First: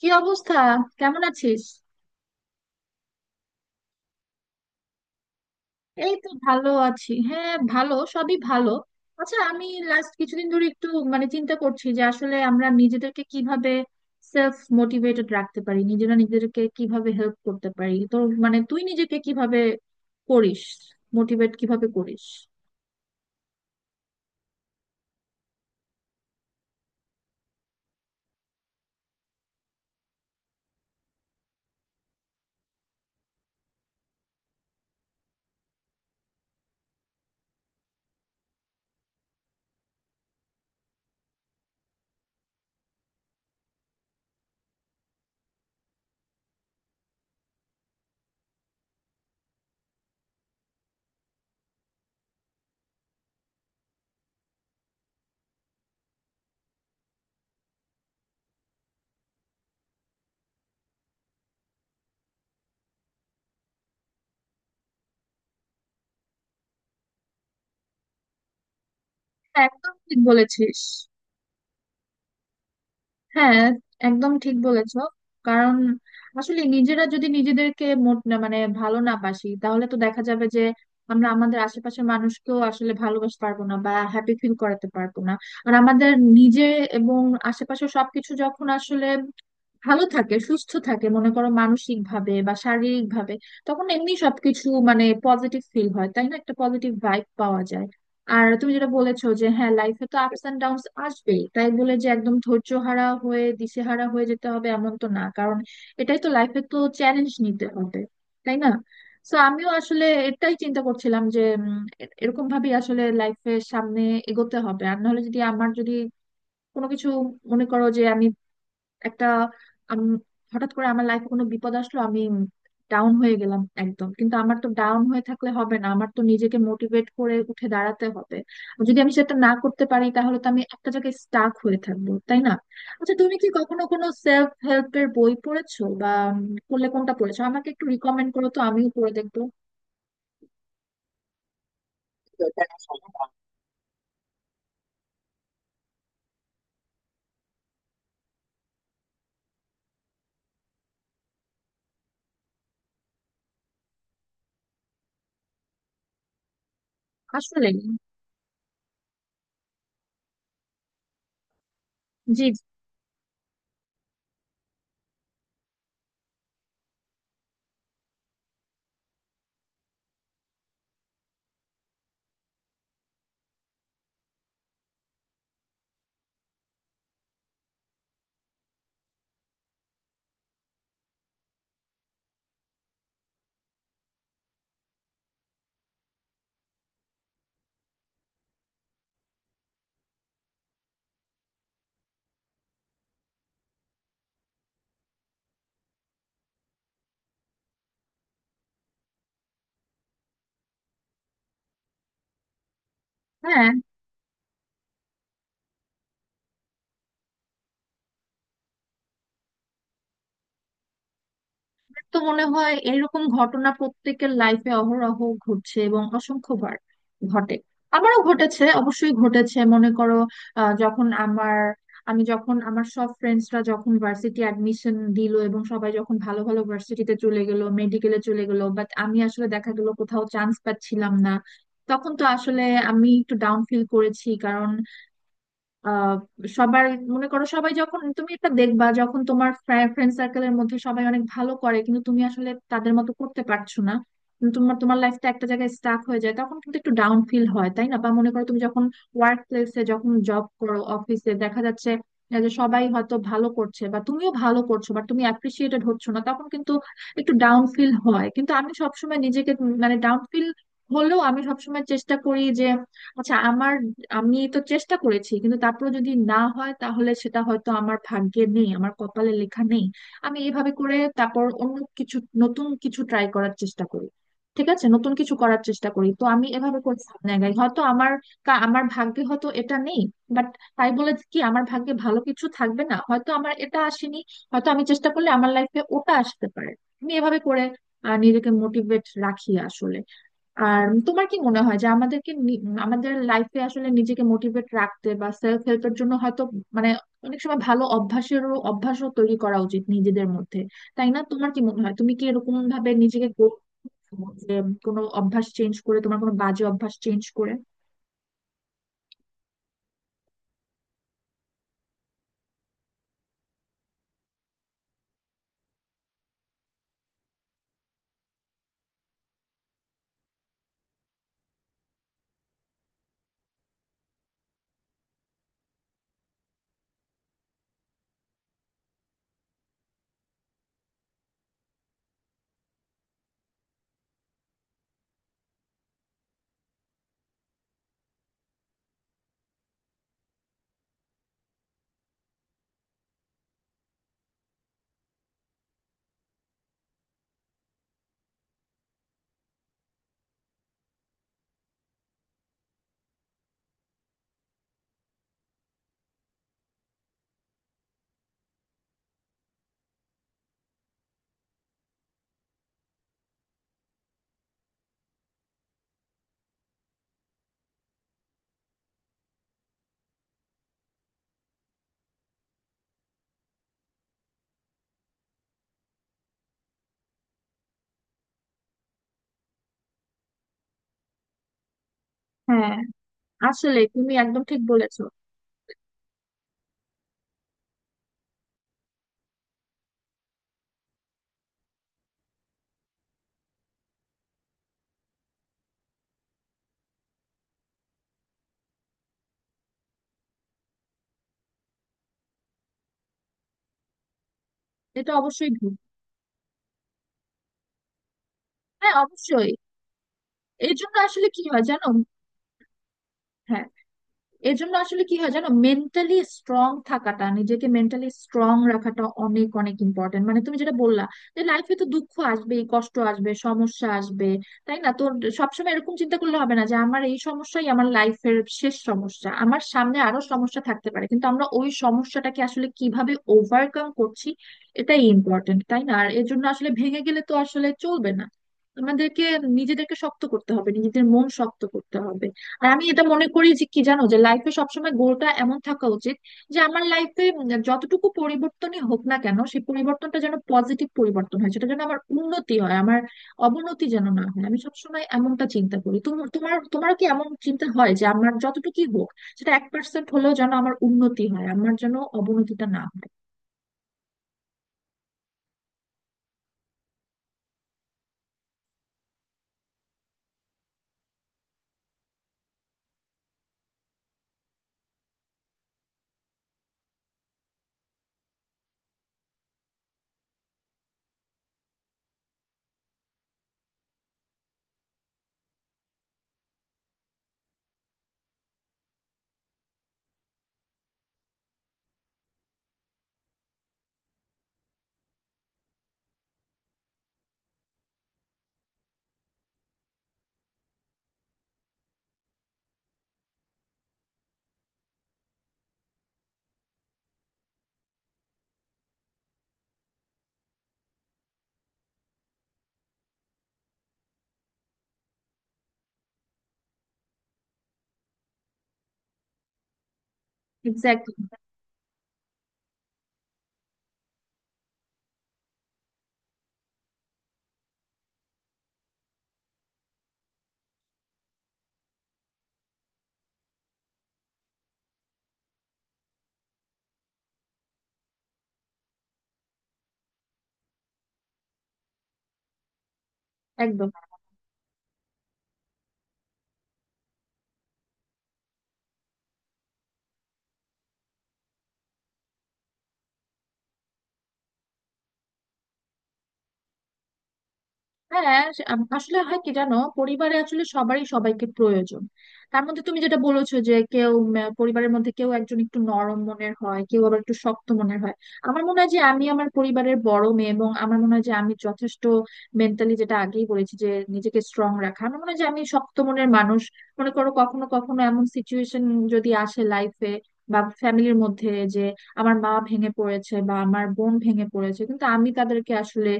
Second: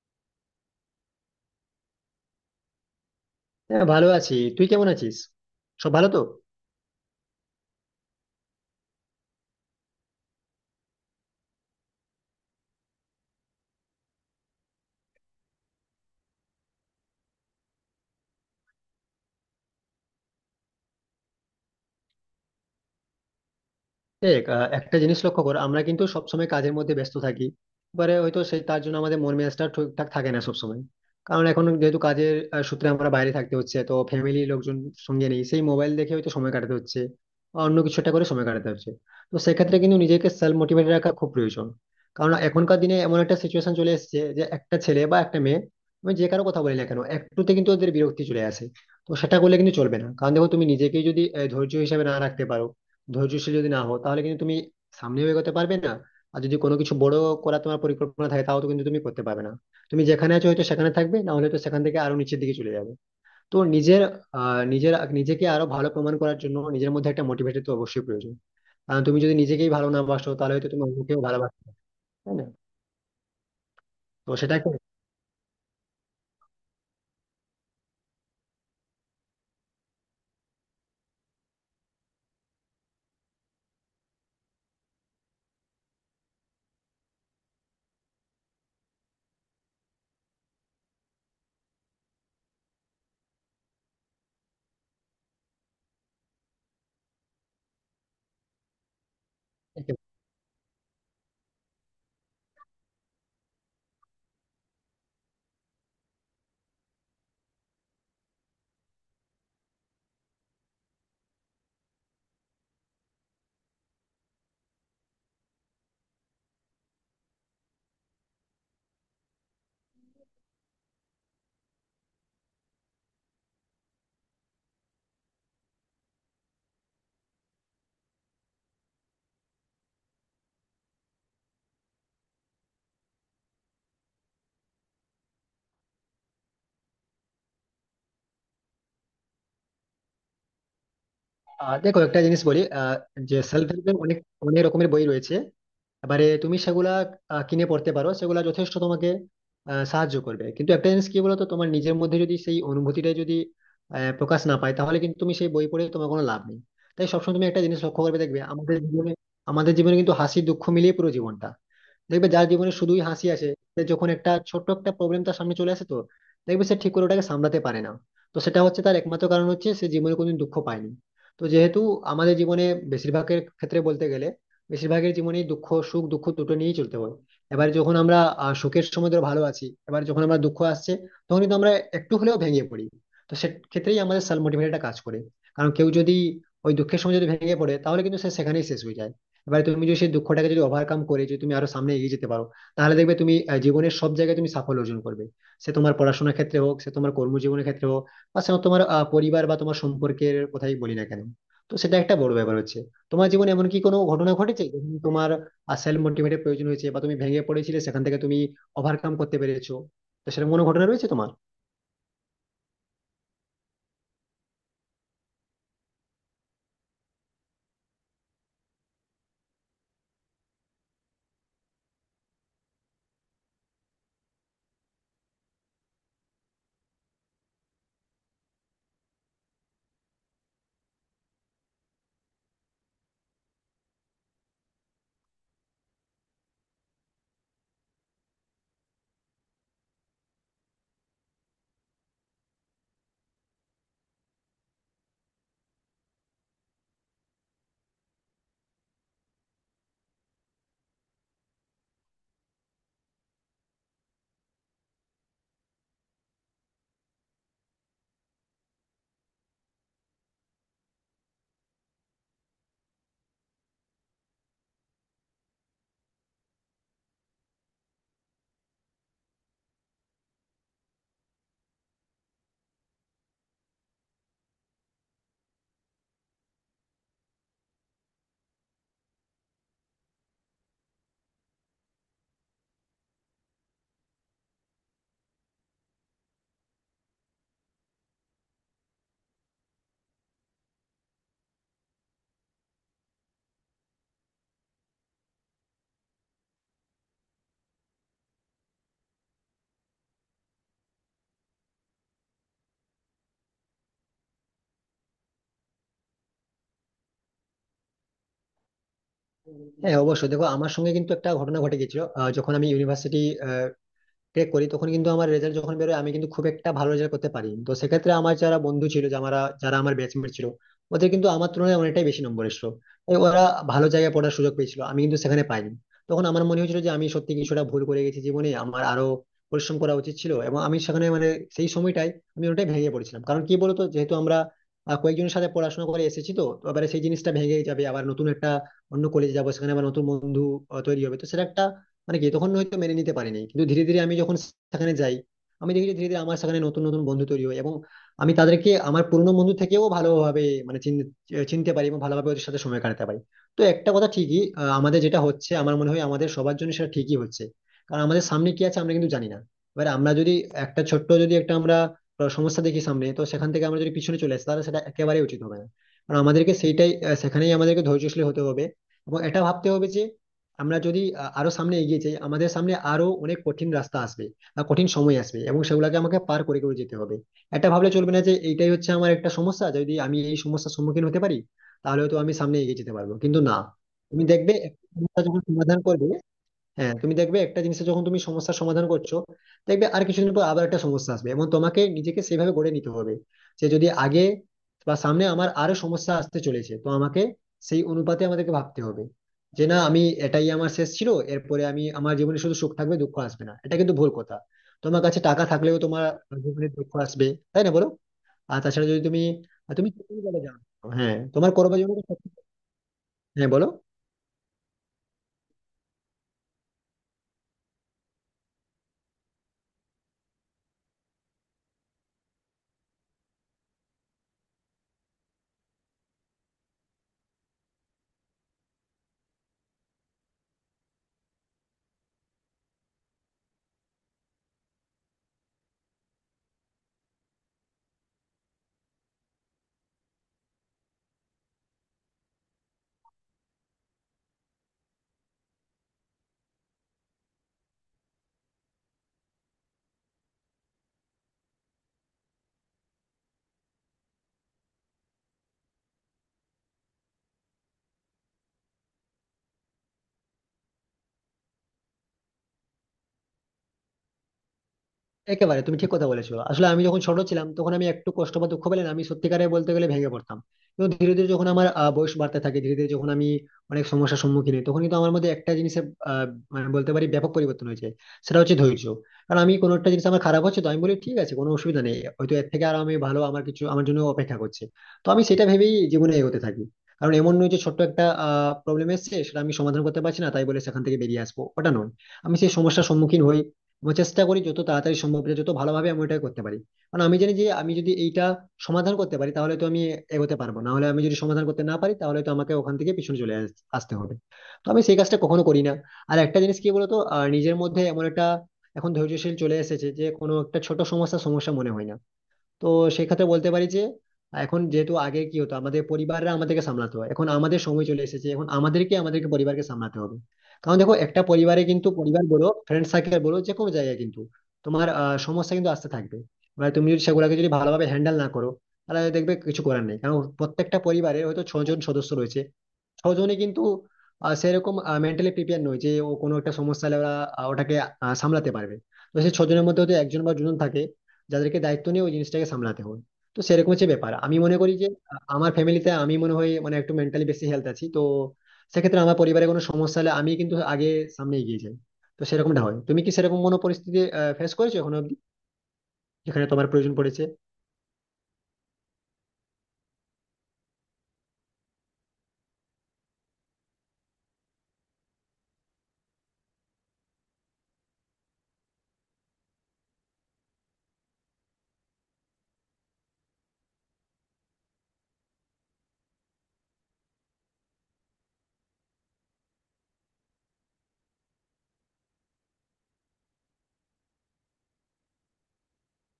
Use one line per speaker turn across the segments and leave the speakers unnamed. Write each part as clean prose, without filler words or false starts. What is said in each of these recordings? কি অবস্থা? কেমন আছিস?
হ্যাঁ ভালো আছি, তুই কেমন আছিস? সব ভালো
এই
তো?
তো ভালো আছি, হ্যাঁ ভালো, সবই ভালো। আচ্ছা আমি লাস্ট কিছুদিন ধরে একটু মানে চিন্তা করছি যে আসলে আমরা নিজেদেরকে কিভাবে সেলফ মোটিভেটেড রাখতে পারি, নিজেরা নিজেদেরকে কিভাবে হেল্প করতে পারি। তো মানে তুই নিজেকে কিভাবে করিস, মোটিভেট কিভাবে করিস?
দেখ, একটা জিনিস লক্ষ্য কর। আমরা কিন্তু সবসময় কাজের মধ্যে ব্যস্ত থাকি। এবারে হয়তো সেই তার জন্য আমাদের মন মেজাজটা ঠিকঠাক থাকে না সবসময়। কারণ এখন যেহেতু কাজের সূত্রে আমরা বাইরে থাকতে হচ্ছে, তো ফ্যামিলি লোকজন সঙ্গে নেই, সেই মোবাইল দেখে হয়তো সময় কাটাতে হচ্ছে বা অন্য কিছু একটা করে সময় কাটাতে হচ্ছে। তো সেক্ষেত্রে কিন্তু নিজেকে সেলফ মোটিভেটেড রাখা খুব প্রয়োজন। কারণ এখনকার দিনে এমন একটা সিচুয়েশন চলে এসেছে যে একটা ছেলে বা একটা মেয়ে, আমি যে কারো কথা বলি না কেন, একটুতে কিন্তু ওদের বিরক্তি চলে আসে। তো সেটা করলে কিন্তু চলবে না। কারণ দেখো, তুমি নিজেকেই যদি ধৈর্য হিসাবে না রাখতে পারো, ধৈর্যশীল যদি না হো তাহলে কিন্তু তুমি সামনেও এগোতে পারবে না। আর যদি কোনো কিছু বড় করা তোমার পরিকল্পনা থাকে, তাও তো কিন্তু তুমি করতে পারবে না। তুমি যেখানে আছো হয়তো সেখানে থাকবে, না হলে তো সেখান থেকে আরো নিচের দিকে চলে যাবে। তো নিজের আহ নিজের নিজেকে আরো ভালো প্রমাণ করার জন্য নিজের মধ্যে একটা মোটিভেটেড তো অবশ্যই প্রয়োজন। কারণ তুমি যদি
হ্যাঁ,
নিজেকেই ভালো
একদম
না
ঠিক
বাসো, তাহলে হয়তো
বলেছিস।
তুমি অন্যকেও ভালোবাসবে না, তাই না?
হ্যাঁ,
তো
একদম
সেটা
ঠিক
একটা-
বলেছো। কারণ আসলে নিজেরা যদি নিজেদেরকে মোট না মানে ভালো না বাসি তাহলে তো দেখা যাবে যে আমরা আমাদের আশেপাশের মানুষকেও আসলে ভালোবাসতে পারবো না বা হ্যাপি ফিল করাতে পারবো না। আর আমাদের নিজে এবং আশেপাশে সবকিছু যখন আসলে ভালো থাকে, সুস্থ থাকে, মনে করো মানসিক ভাবে বা শারীরিক ভাবে, তখন এমনি সবকিছু মানে পজিটিভ ফিল হয়, তাই না? একটা পজিটিভ ভাইব পাওয়া যায়। আর তুমি যেটা বলেছো যে হ্যাঁ লাইফে তো আপস এন্ড ডাউনস আসবেই, তাই বলে যে একদম ধৈর্যহারা হয়ে দিশেহারা হয়ে যেতে হবে এমন তো না, কারণ এটাই তো লাইফে, তো চ্যালেঞ্জ নিতে হবে, তাই না? তো আমিও আসলে এটাই চিন্তা করছিলাম যে এরকম ভাবেই আসলে লাইফের সামনে এগোতে হবে। আর নাহলে যদি আমার যদি কোনো কিছু, মনে করো যে আমি একটা উম, হঠাৎ করে আমার লাইফে কোনো বিপদ আসলো, আমি ডাউন হয়ে গেলাম একদম, কিন্তু আমার তো ডাউন হয়ে থাকলে হবে না, আমার তো নিজেকে মোটিভেট করে উঠে দাঁড়াতে হবে। যদি আমি সেটা না করতে পারি তাহলে তো আমি একটা জায়গায় স্টাক হয়ে থাকবো, তাই না? আচ্ছা তুমি কি কখনো কোনো সেলফ হেল্পের বই পড়েছো? বা পড়লে কোনটা পড়েছো আমাকে একটু রিকমেন্ড করো, তো আমিও পড়ে দেখবো।
আর দেখো, একটা জিনিস বলি, যে সেলফ হেল্পের অনেক অনেক রকমের বই রয়েছে। এবারে তুমি সেগুলা কিনে পড়তে পারো, সেগুলা যথেষ্ট তোমাকে সাহায্য করবে। কিন্তু একটা জিনিস কি বলতো, তোমার নিজের মধ্যে যদি সেই অনুভূতিটা যদি প্রকাশ না পায়, তাহলে কিন্তু তুমি সেই বই পড়ে তোমার কোনো লাভ নেই। তাই সবসময় তুমি একটা
আসলে
জিনিস লক্ষ্য করবে, দেখবে আমাদের জীবনে, আমাদের জীবনে কিন্তু হাসি দুঃখ মিলিয়ে পুরো জীবনটা। দেখবে
জি
যার
জি।
জীবনে শুধুই হাসি আসে, সে যখন একটা ছোট্ট একটা প্রবলেম তার সামনে চলে আসে, তো দেখবে সে ঠিক করে ওটাকে সামলাতে পারে না। তো সেটা হচ্ছে তার একমাত্র কারণ হচ্ছে সে জীবনে কোনোদিন দুঃখ পায়নি। তো যেহেতু আমাদের জীবনে বেশিরভাগের ক্ষেত্রে বলতে গেলে, বেশিরভাগের জীবনেই দুঃখ সুখ দুঃখ দুটো নিয়েই চলতে হয়। এবার যখন আমরা সুখের সময় ধরো ভালো আছি, এবার যখন আমরা দুঃখ আসছে, তখন কিন্তু আমরা একটু হলেও ভেঙে পড়ি। তো সে ক্ষেত্রেই আমাদের সেলফ মোটিভেটরটা কাজ করে। কারণ কেউ যদি ওই দুঃখের সময় যদি ভেঙে পড়ে, তাহলে কিন্তু সে সেখানেই শেষ হয়ে যায়। এবারে তুমি যদি সেই দুঃখটাকে যদি ওভারকাম করে যদি তুমি আরো সামনে এগিয়ে যেতে পারো, তাহলে দেখবে তুমি জীবনের সব জায়গায় তুমি সাফল্য অর্জন করবে। সে তোমার পড়াশোনার ক্ষেত্রে হোক, সে তোমার কর্মজীবনের ক্ষেত্রে হোক, বা সে তোমার পরিবার বা তোমার সম্পর্কের কথাই বলি না কেন। তো সেটা একটা বড় ব্যাপার হচ্ছে। তোমার জীবনে এমন
হ্যাঁ,
কি কোনো ঘটনা ঘটেছে যখন তোমার সেলফ মোটিভেটের প্রয়োজন হয়েছে বা তুমি ভেঙে পড়েছিলে, সেখান থেকে তুমি ওভারকাম করতে পেরেছো? তো সেরকম কোনো ঘটনা রয়েছে তোমার?
তো মনে হয় এরকম ঘটনা প্রত্যেকের লাইফে অহরহ ঘটছে এবং অসংখ্যবার ঘটে। আমারও ঘটেছে, অবশ্যই ঘটেছে। মনে করো যখন আমার, আমি যখন আমার সব ফ্রেন্ডসরা যখন ভার্সিটি অ্যাডমিশন দিল এবং সবাই যখন ভালো ভালো ভার্সিটিতে চলে গেল, মেডিকেলে চলে গেল, বাট আমি আসলে দেখা গেল কোথাও চান্স পাচ্ছিলাম না। তখন তো আসলে আমি একটু ডাউন ফিল করেছি, কারণ আহ সবার, মনে করো সবাই যখন, তুমি এটা দেখবা, যখন তোমার ফ্রেন্ড সার্কেলের মধ্যে সবাই অনেক ভালো করে কিন্তু তুমি আসলে তাদের মতো করতে পারছো না, কিন্তু তোমার তোমার লাইফটা একটা জায়গায় স্টাক হয়ে যায়, তখন কিন্তু একটু ডাউন ফিল হয়, তাই না? বা মনে করো তুমি যখন ওয়ার্ক প্লেসে যখন জব করো, অফিসে দেখা যাচ্ছে যে সবাই হয়তো ভালো করছে বা তুমিও ভালো করছো বা তুমি অ্যাপ্রিসিয়েটেড হচ্ছ না, তখন কিন্তু একটু ডাউন ফিল হয়। কিন্তু আমি সবসময় নিজেকে, মানে ডাউন ফিল হলেও আমি সবসময় চেষ্টা করি যে আচ্ছা আমার, আমি তো চেষ্টা করেছি, কিন্তু তারপরে যদি না হয় তাহলে সেটা হয়তো আমার ভাগ্যে নেই, আমার কপালে লেখা নেই। আমি এইভাবে করে তারপর অন্য কিছু, নতুন কিছু ট্রাই করার চেষ্টা করি। ঠিক আছে, নতুন কিছু করার চেষ্টা করি, তো আমি এভাবে করে সামনে আগাই। হয়তো আমার আমার ভাগ্যে হয়তো এটা নেই, বাট তাই বলে কি আমার ভাগ্যে ভালো কিছু থাকবে না? হয়তো আমার এটা আসেনি, হয়তো আমি চেষ্টা করলে আমার লাইফে ওটা আসতে পারে। আমি এভাবে করে নিজেকে মোটিভেট রাখি আসলে। আর তোমার কি মনে হয় যে আমাদেরকে আমাদের লাইফে আসলে নিজেকে মোটিভেট রাখতে বা সেলফ হেল্পের জন্য হয়তো মানে অনেক সময় ভালো অভ্যাসও তৈরি করা উচিত নিজেদের মধ্যে, তাই না? তোমার কি মনে হয় তুমি কি এরকম ভাবে নিজেকে গড়ে তোলো যে কোনো অভ্যাস চেঞ্জ করে, তোমার কোনো বাজে অভ্যাস চেঞ্জ করে?
হ্যাঁ অবশ্যই, দেখো আমার সঙ্গে কিন্তু একটা ঘটনা ঘটে গেছিল, যখন আমি ইউনিভার্সিটি ক্র্যাক করি, তখন কিন্তু আমার রেজাল্ট যখন বেরোয়, আমি কিন্তু খুব একটা ভালো রেজাল্ট করতে পারি। তো সেক্ষেত্রে আমার যারা বন্ধু ছিল, যারা যারা আমার ব্যাচমেট ছিল, ওদের কিন্তু আমার তুলনায় অনেকটাই বেশি নম্বর এসেছিল। তাই ওরা ভালো জায়গায় পড়ার সুযোগ পেয়েছিল, আমি কিন্তু সেখানে পাইনি। তখন আমার মনে হয়েছিল যে আমি সত্যি কিছুটা ভুল করে গেছি, জীবনে আমার আরো পরিশ্রম করা উচিত ছিল। এবং আমি সেখানে মানে, সেই সময়টাই আমি ওটাই ভেঙে পড়েছিলাম। কারণ কি বলতো, যেহেতু আমরা কয়েকজনের সাথে পড়াশোনা করে এসেছি, তো তো এবারে সেই জিনিসটা ভেঙে যাবে, আবার নতুন একটা অন্য কলেজে যাবো, সেখানে আবার নতুন বন্ধু তৈরি হবে। তো সেটা একটা মানে কি তখন হয়তো মেনে নিতে পারিনি, কিন্তু ধীরে ধীরে আমি যখন সেখানে যাই, আমি দেখি যে ধীরে ধীরে আমার সেখানে নতুন নতুন বন্ধু তৈরি হয় এবং আমি তাদেরকে আমার পুরনো বন্ধু থেকেও ভালোভাবে মানে চিনতে পারি এবং ভালোভাবে ওদের সাথে সময় কাটাতে পারি। তো একটা কথা ঠিকই, আমাদের যেটা হচ্ছে, আমার মনে হয় আমাদের সবার জন্য সেটা ঠিকই হচ্ছে। কারণ আমাদের সামনে কি আছে আমরা কিন্তু জানি না। এবার আমরা যদি একটা ছোট্ট যদি একটা আমরা সমস্যা দেখি সামনে, তো সেখান থেকে আমরা যদি পিছনে চলে আসি, তাহলে সেটা একেবারেই উচিত হবে না। কারণ আমাদেরকে সেইটাই সেখানেই আমাদেরকে ধৈর্যশীল হতে হবে এবং এটা ভাবতে হবে যে আমরা যদি আরো সামনে এগিয়ে যাই, আমাদের সামনে আরো অনেক কঠিন রাস্তা আসবে বা কঠিন সময় আসবে এবং সেগুলোকে আমাকে পার করে করে যেতে হবে। এটা ভাবলে চলবে না যে এইটাই হচ্ছে আমার একটা সমস্যা, যদি আমি এই সমস্যার সম্মুখীন হতে পারি তাহলে তো আমি সামনে
হ্যাঁ,
এগিয়ে যেতে পারবো, কিন্তু না।
আসলে তুমি
তুমি
একদম
দেখবে
ঠিক
একটা
বলেছো।
সমস্যা যখন সমাধান করবে, হ্যাঁ তুমি দেখবে একটা জিনিসে যখন তুমি সমস্যার সমাধান করছো, দেখবে আর কিছুদিন পর আবার একটা সমস্যা আসবে এবং তোমাকে নিজেকে সেভাবে গড়ে নিতে হবে যে যদি আগে বা সামনে আমার আরো সমস্যা আসতে চলেছে, তো আমাকে সেই অনুপাতে আমাদেরকে ভাবতে হবে যে না, আমি এটাই আমার শেষ ছিল, এরপরে আমি আমার জীবনে শুধু সুখ থাকবে দুঃখ আসবে না, এটা কিন্তু ভুল কথা। তোমার
এটা
কাছে টাকা
অবশ্যই ঠিক।
থাকলেও তোমার জীবনে দুঃখ আসবে, তাই না বলো? আর তাছাড়া
হ্যাঁ,
যদি তুমি
অবশ্যই।
আর তুমি চাকরি করে যাও,
এই জন্য
হ্যাঁ
আসলে কি
তোমার
হয়
করবার
জানো,
জন্য, হ্যাঁ
হ্যাঁ,
বলো।
এর জন্য আসলে কি হয় জানো, মেন্টালি স্ট্রং থাকাটা, নিজেকে মেন্টালি স্ট্রং রাখাটা অনেক অনেক ইম্পর্টেন্ট। মানে তুমি যেটা বললা যে লাইফে তো দুঃখ আসবেই, কষ্ট আসবে, সমস্যা আসবে, তাই না? সবসময় এরকম চিন্তা করলে হবে না যে আমার এই সমস্যাই আমার লাইফের শেষ সমস্যা। আমার সামনে আরো সমস্যা থাকতে পারে, কিন্তু আমরা ওই সমস্যাটাকে আসলে কিভাবে ওভারকাম করছি, এটাই ইম্পর্টেন্ট, তাই না? আর এর জন্য আসলে ভেঙে গেলে তো আসলে চলবে না, আমাদেরকে নিজেদেরকে শক্ত করতে হবে, নিজেদের মন শক্ত করতে হবে। আর আমি এটা মনে করি যে কি জানো, যে লাইফে সবসময় গোলটা এমন থাকা উচিত যে আমার লাইফে যতটুকু পরিবর্তনই হোক না কেন, সেই পরিবর্তনটা যেন পজিটিভ পরিবর্তন হয়, সেটা যেন আমার উন্নতি হয়, আমার অবনতি যেন না হয়। আমি সবসময় এমনটা চিন্তা করি। তোমার তোমার তোমারও কি এমন চিন্তা হয় যে আমার যতটুকুই হোক, সেটা এক পার্সেন্ট হলেও যেন আমার উন্নতি হয়, আমার যেন অবনতিটা না হয়?
একেবারে তুমি ঠিক কথা বলেছো। আসলে আমি যখন ছোট ছিলাম, তখন আমি একটু কষ্ট বা দুঃখ পেলে না, আমি সত্যিকারে বলতে গেলে ভেঙে পড়তাম। কিন্তু ধীরে ধীরে যখন আমার বয়স বাড়তে থাকে, ধীরে ধীরে যখন আমি অনেক সমস্যার সম্মুখীন হই, তখন কিন্তু আমার মধ্যে একটা জিনিসের আহ, মানে বলতে পারি ব্যাপক পরিবর্তন হয়েছে। সেটা হচ্ছে ধৈর্য। কারণ আমি কোনো একটা জিনিস আমার খারাপ হচ্ছে, তো আমি বলি ঠিক আছে কোনো অসুবিধা নেই, হয়তো এর থেকে আর আমি ভালো আমার কিছু আমার জন্য অপেক্ষা করছে। তো আমি সেটা ভেবেই জীবনে এগোতে থাকি। কারণ এমন নয় যে ছোট্ট একটা প্রবলেম এসেছে সেটা আমি সমাধান করতে পারছি না তাই বলে সেখান থেকে বেরিয়ে আসবো, ওটা নয়। আমি সেই সমস্যার সম্মুখীন হই, আমি চেষ্টা করি যত তাড়াতাড়ি সম্ভব এটা যত ভালোভাবে আমি ওটা করতে পারি। কারণ আমি জানি যে আমি যদি এইটা সমাধান করতে পারি, তাহলে তো আমি এগোতে পারবো, না হলে আমি যদি সমাধান করতে না পারি, তাহলে তো আমাকে ওখান থেকে পিছনে চলে আসতে হবে। তো আমি সেই কাজটা কখনো করি না। আর একটা জিনিস কি বলতো, নিজের মধ্যে এমন একটা এখন ধৈর্যশীল চলে এসেছে যে কোনো একটা ছোট সমস্যা সমস্যা মনে হয় না। তো সেক্ষেত্রে বলতে পারি যে এখন যেহেতু, আগে কি হতো আমাদের পরিবাররা আমাদেরকে সামলাতে হয়, এখন আমাদের সময় চলে এসেছে, এখন আমাদেরকে আমাদেরকে পরিবারকে সামলাতে হবে। কারণ দেখো,
এক্স্যাক্টলি।
একটা পরিবারে কিন্তু পরিবার বলো ফ্রেন্ড সার্কেল বলো, যে কোনো জায়গায় কিন্তু তোমার সমস্যা কিন্তু আসতে থাকবে। এবার তুমি যদি সেগুলোকে যদি ভালোভাবে হ্যান্ডেল না করো, তাহলে দেখবে কিছু করার নেই। কারণ প্রত্যেকটা পরিবারে হয়তো ছজন সদস্য রয়েছে, ছজনই কিন্তু সেরকম মেন্টালি প্রিপেয়ার নয় যে ও কোনো একটা সমস্যা হলে ওরা ওটাকে সামলাতে পারবে। তো সেই ছজনের মধ্যে হয়তো একজন বা দুজন থাকে যাদেরকে দায়িত্ব নিয়ে ওই জিনিসটাকে সামলাতে হয়। তো সেরকম হচ্ছে
একদম।
ব্যাপার, আমি মনে করি যে আমার ফ্যামিলিতে আমি মনে হয় মানে একটু মেন্টালি বেশি হেলথ আছি, তো সেক্ষেত্রে আমার পরিবারে কোনো সমস্যা হলে আমি কিন্তু আগে সামনে এগিয়ে যাই। তো সেরকমটা হয়, তুমি কি সেরকম কোনো পরিস্থিতি ফেস করেছো এখনো অব্দি যেখানে তোমার প্রয়োজন পড়েছে?
হ্যাঁ আসলে হয় কি জানো, পরিবারে আসলে সবারই সবাইকে প্রয়োজন। তার মধ্যে তুমি যেটা বলেছো যে কেউ পরিবারের মধ্যে কেউ একজন একটু নরম মনের হয়, কেউ আবার একটু শক্ত মনের হয়। আমার মনে হয় যে আমি আমার পরিবারের বড় মেয়ে, এবং আমার মনে হয় যে আমি যথেষ্ট মেন্টালি, যেটা আগেই বলেছি যে নিজেকে স্ট্রং রাখা, আমার মনে হয় যে আমি শক্ত মনের মানুষ। মনে করো কখনো কখনো এমন সিচুয়েশন যদি আসে লাইফে বা ফ্যামিলির মধ্যে যে আমার মা ভেঙে পড়েছে বা আমার বোন ভেঙে পড়েছে, কিন্তু আমি তাদেরকে আসলে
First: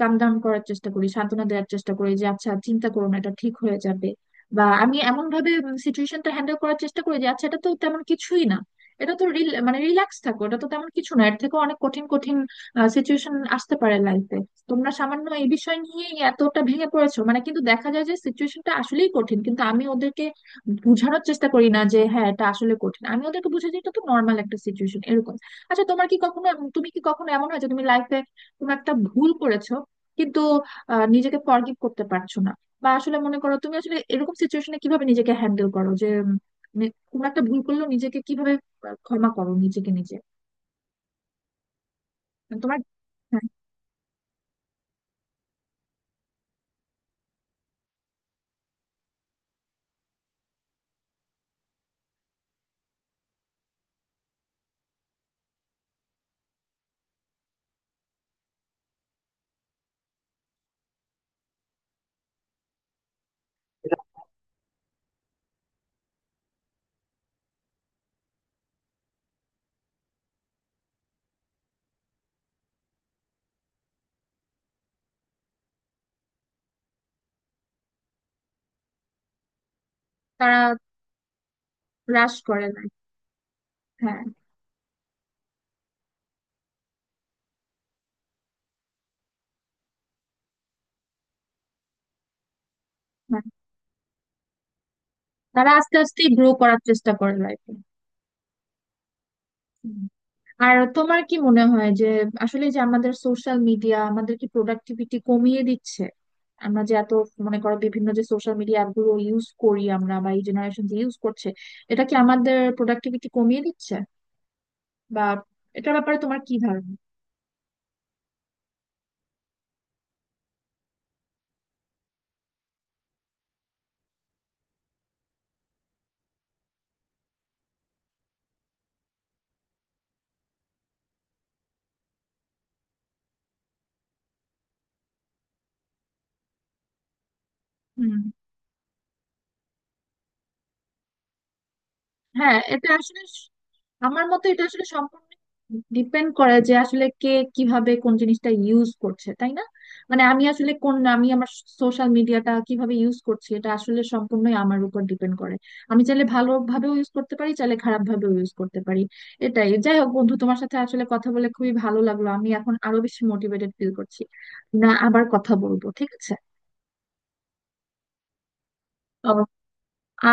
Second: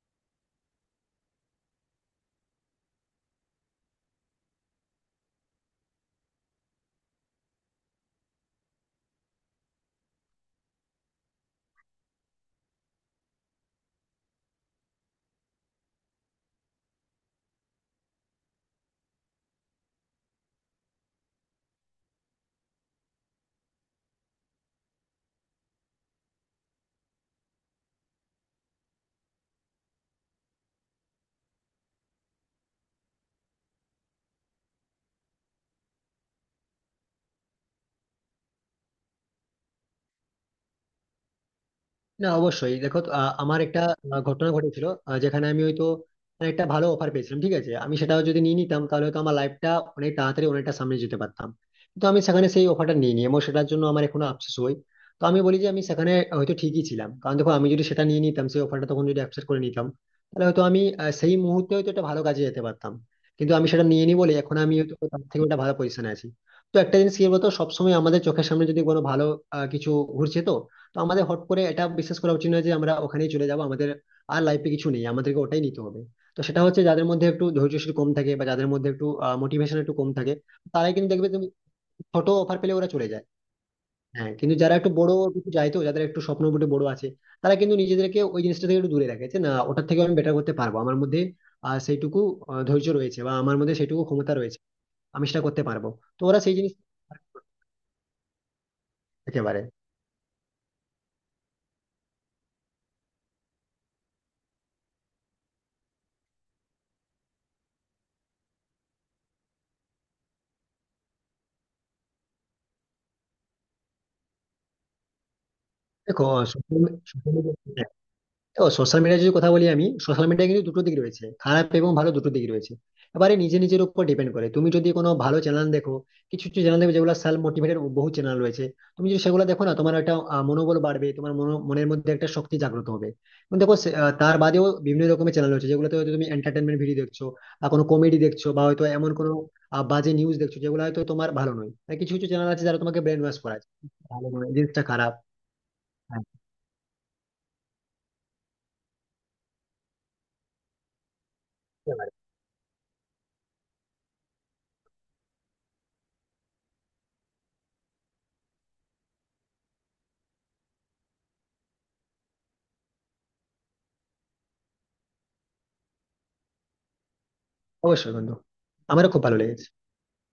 কাম ডাউন করার চেষ্টা করি, সান্ত্বনা দেওয়ার চেষ্টা করি যে আচ্ছা চিন্তা করো না, এটা ঠিক হয়ে যাবে। বা আমি এমন ভাবে সিচুয়েশনটা হ্যান্ডেল করার চেষ্টা করি যে আচ্ছা এটা তো তেমন কিছুই না, এটা তো রিল্যাক্স থাকো, এটা তো তেমন কিছু না, এর থেকে অনেক কঠিন কঠিন সিচুয়েশন আসতে পারে লাইফে, তোমরা সামান্য এই বিষয় নিয়ে এতটা ভেঙে পড়েছো। মানে কিন্তু দেখা যায় যে সিচুয়েশনটা আসলেই কঠিন, কিন্তু আমি ওদেরকে বুঝানোর চেষ্টা করি না যে হ্যাঁ এটা আসলে কঠিন, আমি ওদেরকে বুঝাই যে এটা তো নর্মাল একটা সিচুয়েশন, এরকম। আচ্ছা তোমার কি কখনো, তুমি কি কখনো এমন হয় যে তুমি লাইফে কোনো একটা ভুল করেছো কিন্তু নিজেকে ফরগিভ করতে পারছো না? বা আসলে মনে করো তুমি আসলে এরকম সিচুয়েশনে কিভাবে নিজেকে হ্যান্ডেল করো যে উম, মানে কোনো একটা ভুল করলেও নিজেকে কিভাবে ক্ষমা করো, নিজেকে নিজে?
না
মানে
অবশ্যই,
তোমার,
দেখো তো,
হ্যাঁ,
আমার একটা ঘটনা ঘটেছিল, যেখানে আমি হয়তো মানে একটা ভালো অফার পেয়েছিলাম। ঠিক আছে, আমি সেটাও যদি নিয়ে নিতাম, তাহলে হয়তো আমার লাইফটা অনেক তাড়াতাড়ি অনেকটা সামনে যেতে পারতাম। কিন্তু আমি সেখানে সেই অফারটা নিয়ে নিই এবং সেটার জন্য আমার এখনো আফসোস হয়। তো আমি বলি যে আমি সেখানে হয়তো ঠিকই ছিলাম। কারণ দেখো, আমি যদি সেটা নিয়ে নিতাম, সেই অফারটা তখন যদি অ্যাকসেপ্ট করে নিতাম, তাহলে হয়তো আমি সেই মুহূর্তে হয়তো একটা ভালো কাজে যেতে পারতাম। কিন্তু আমি সেটা নিয়ে নিই বলে এখন আমি হয়তো তার থেকে একটা ভালো পজিশনে আছি। তো একটা জিনিস কি বলতো, সবসময় আমাদের চোখের সামনে যদি কোনো ভালো কিছু ঘুরছে, তো তো আমাদের হট করে এটা বিশ্বাস করা উচিত নয় যে আমরা ওখানেই চলে যাব, আমাদের আর লাইফে কিছু নেই আমাদেরকে ওটাই নিতে হবে। তো সেটা হচ্ছে, যাদের মধ্যে একটু ধৈর্যশীল কম থাকে বা যাদের মধ্যে একটু মোটিভেশন একটু কম থাকে,
তারা
তারাই কিন্তু দেখবে তুমি ছোট
রাশ
অফার
করে
পেলে ওরা
লাইফ।
চলে যায়।
হ্যাঁ।
হ্যাঁ, কিন্তু যারা একটু বড় কিছু যায়, তো যাদের একটু স্বপ্ন মোটে বড় আছে, তারা কিন্তু নিজেদেরকে ওই জিনিসটা থেকে একটু দূরে রাখে যে না, ওটার থেকে আমি বেটার করতে পারবো, আমার মধ্যে সেইটুকু ধৈর্য রয়েছে বা
হ্যাঁ,
আমার মধ্যে সেইটুকু ক্ষমতা রয়েছে, আমি সেটা করতে
তারা
পারবো।
আস্তে আস্তে
তো ওরা
গ্রো
সেই জিনিস
করার চেষ্টা করে লাইফে।
একেবারে।
আর তোমার কি মনে হয় যে আসলে যে আমাদের সোশ্যাল মিডিয়া আমাদের কি প্রোডাক্টিভিটি কমিয়ে দিচ্ছে? আমরা যে এত মনে করো বিভিন্ন যে সোশ্যাল মিডিয়া অ্যাপগুলো ইউজ করি আমরা, বা এই জেনারেশন যে ইউজ করছে, এটা কি আমাদের প্রোডাক্টিভিটি কমিয়ে দিচ্ছে, বা এটার ব্যাপারে
দেখো,
তোমার কি
social
ধারণা?
media- ও সোশ্যাল মিডিয়া যদি কথা বলি, আমি সোশ্যাল মিডিয়া কিন্তু দুটো দিক রয়েছে, খারাপ এবং ভালো দুটো দিক রয়েছে। এবারে নিজে নিজের উপর ডিপেন্ড করে, তুমি যদি কোনো ভালো চ্যানেল দেখো, কিছু কিছু চ্যানেল দেখবে যেগুলো সেলফ মোটিভেটেড বহু চ্যানেল রয়েছে। তুমি যদি সেগুলো দেখো না, তোমার একটা মনোবল বাড়বে, তোমার মনের মধ্যে একটা শক্তি জাগ্রত হবে। কিন্তু দেখো তার বাদেও বিভিন্ন রকমের চ্যানেল রয়েছে যেগুলোতে হয়তো তুমি এন্টারটেনমেন্ট ভিডিও দেখছো বা কোনো কমেডি দেখছো বা হয়তো এমন কোনো বাজে নিউজ দেখছো যেগুলো হয়তো তোমার ভালো নয়। আর কিছু কিছু চ্যানেল
হ্যাঁ,
আছে যারা
এটা
তোমাকে
আসলে
ব্রেন ওয়াশ করাচ্ছে,
আমার
ভালো
মতে
নয়
এটা
জিনিসটা,
আসলে
খারাপ।
সম্পূর্ণ
হ্যাঁ,
ডিপেন্ড করে যে আসলে কে কিভাবে কোন জিনিসটা ইউজ করছে, তাই না? মানে আমি আসলে কোন আমি আমার
হতে
সোশ্যাল
পারে।
মিডিয়াটা কিভাবে ইউজ করছি, এটা আসলে সম্পূর্ণই আমার উপর ডিপেন্ড করে। আমি চাইলে ভালোভাবেও ইউজ করতে পারি, চাইলে খারাপ ভাবেও ইউজ করতে পারি। এটাই। যাই হোক বন্ধু, তোমার সাথে আসলে কথা বলে খুবই ভালো লাগলো, আমি এখন আরো বেশি মোটিভেটেড ফিল করছি। না, আবার কথা বলবো, ঠিক আছে?
অবশ্যই বন্ধু, আমারও খুব
ও,
ভালো লেগেছে।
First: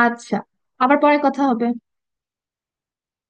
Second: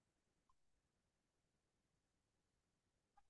আচ্ছা, আবার পরে কথা হবে।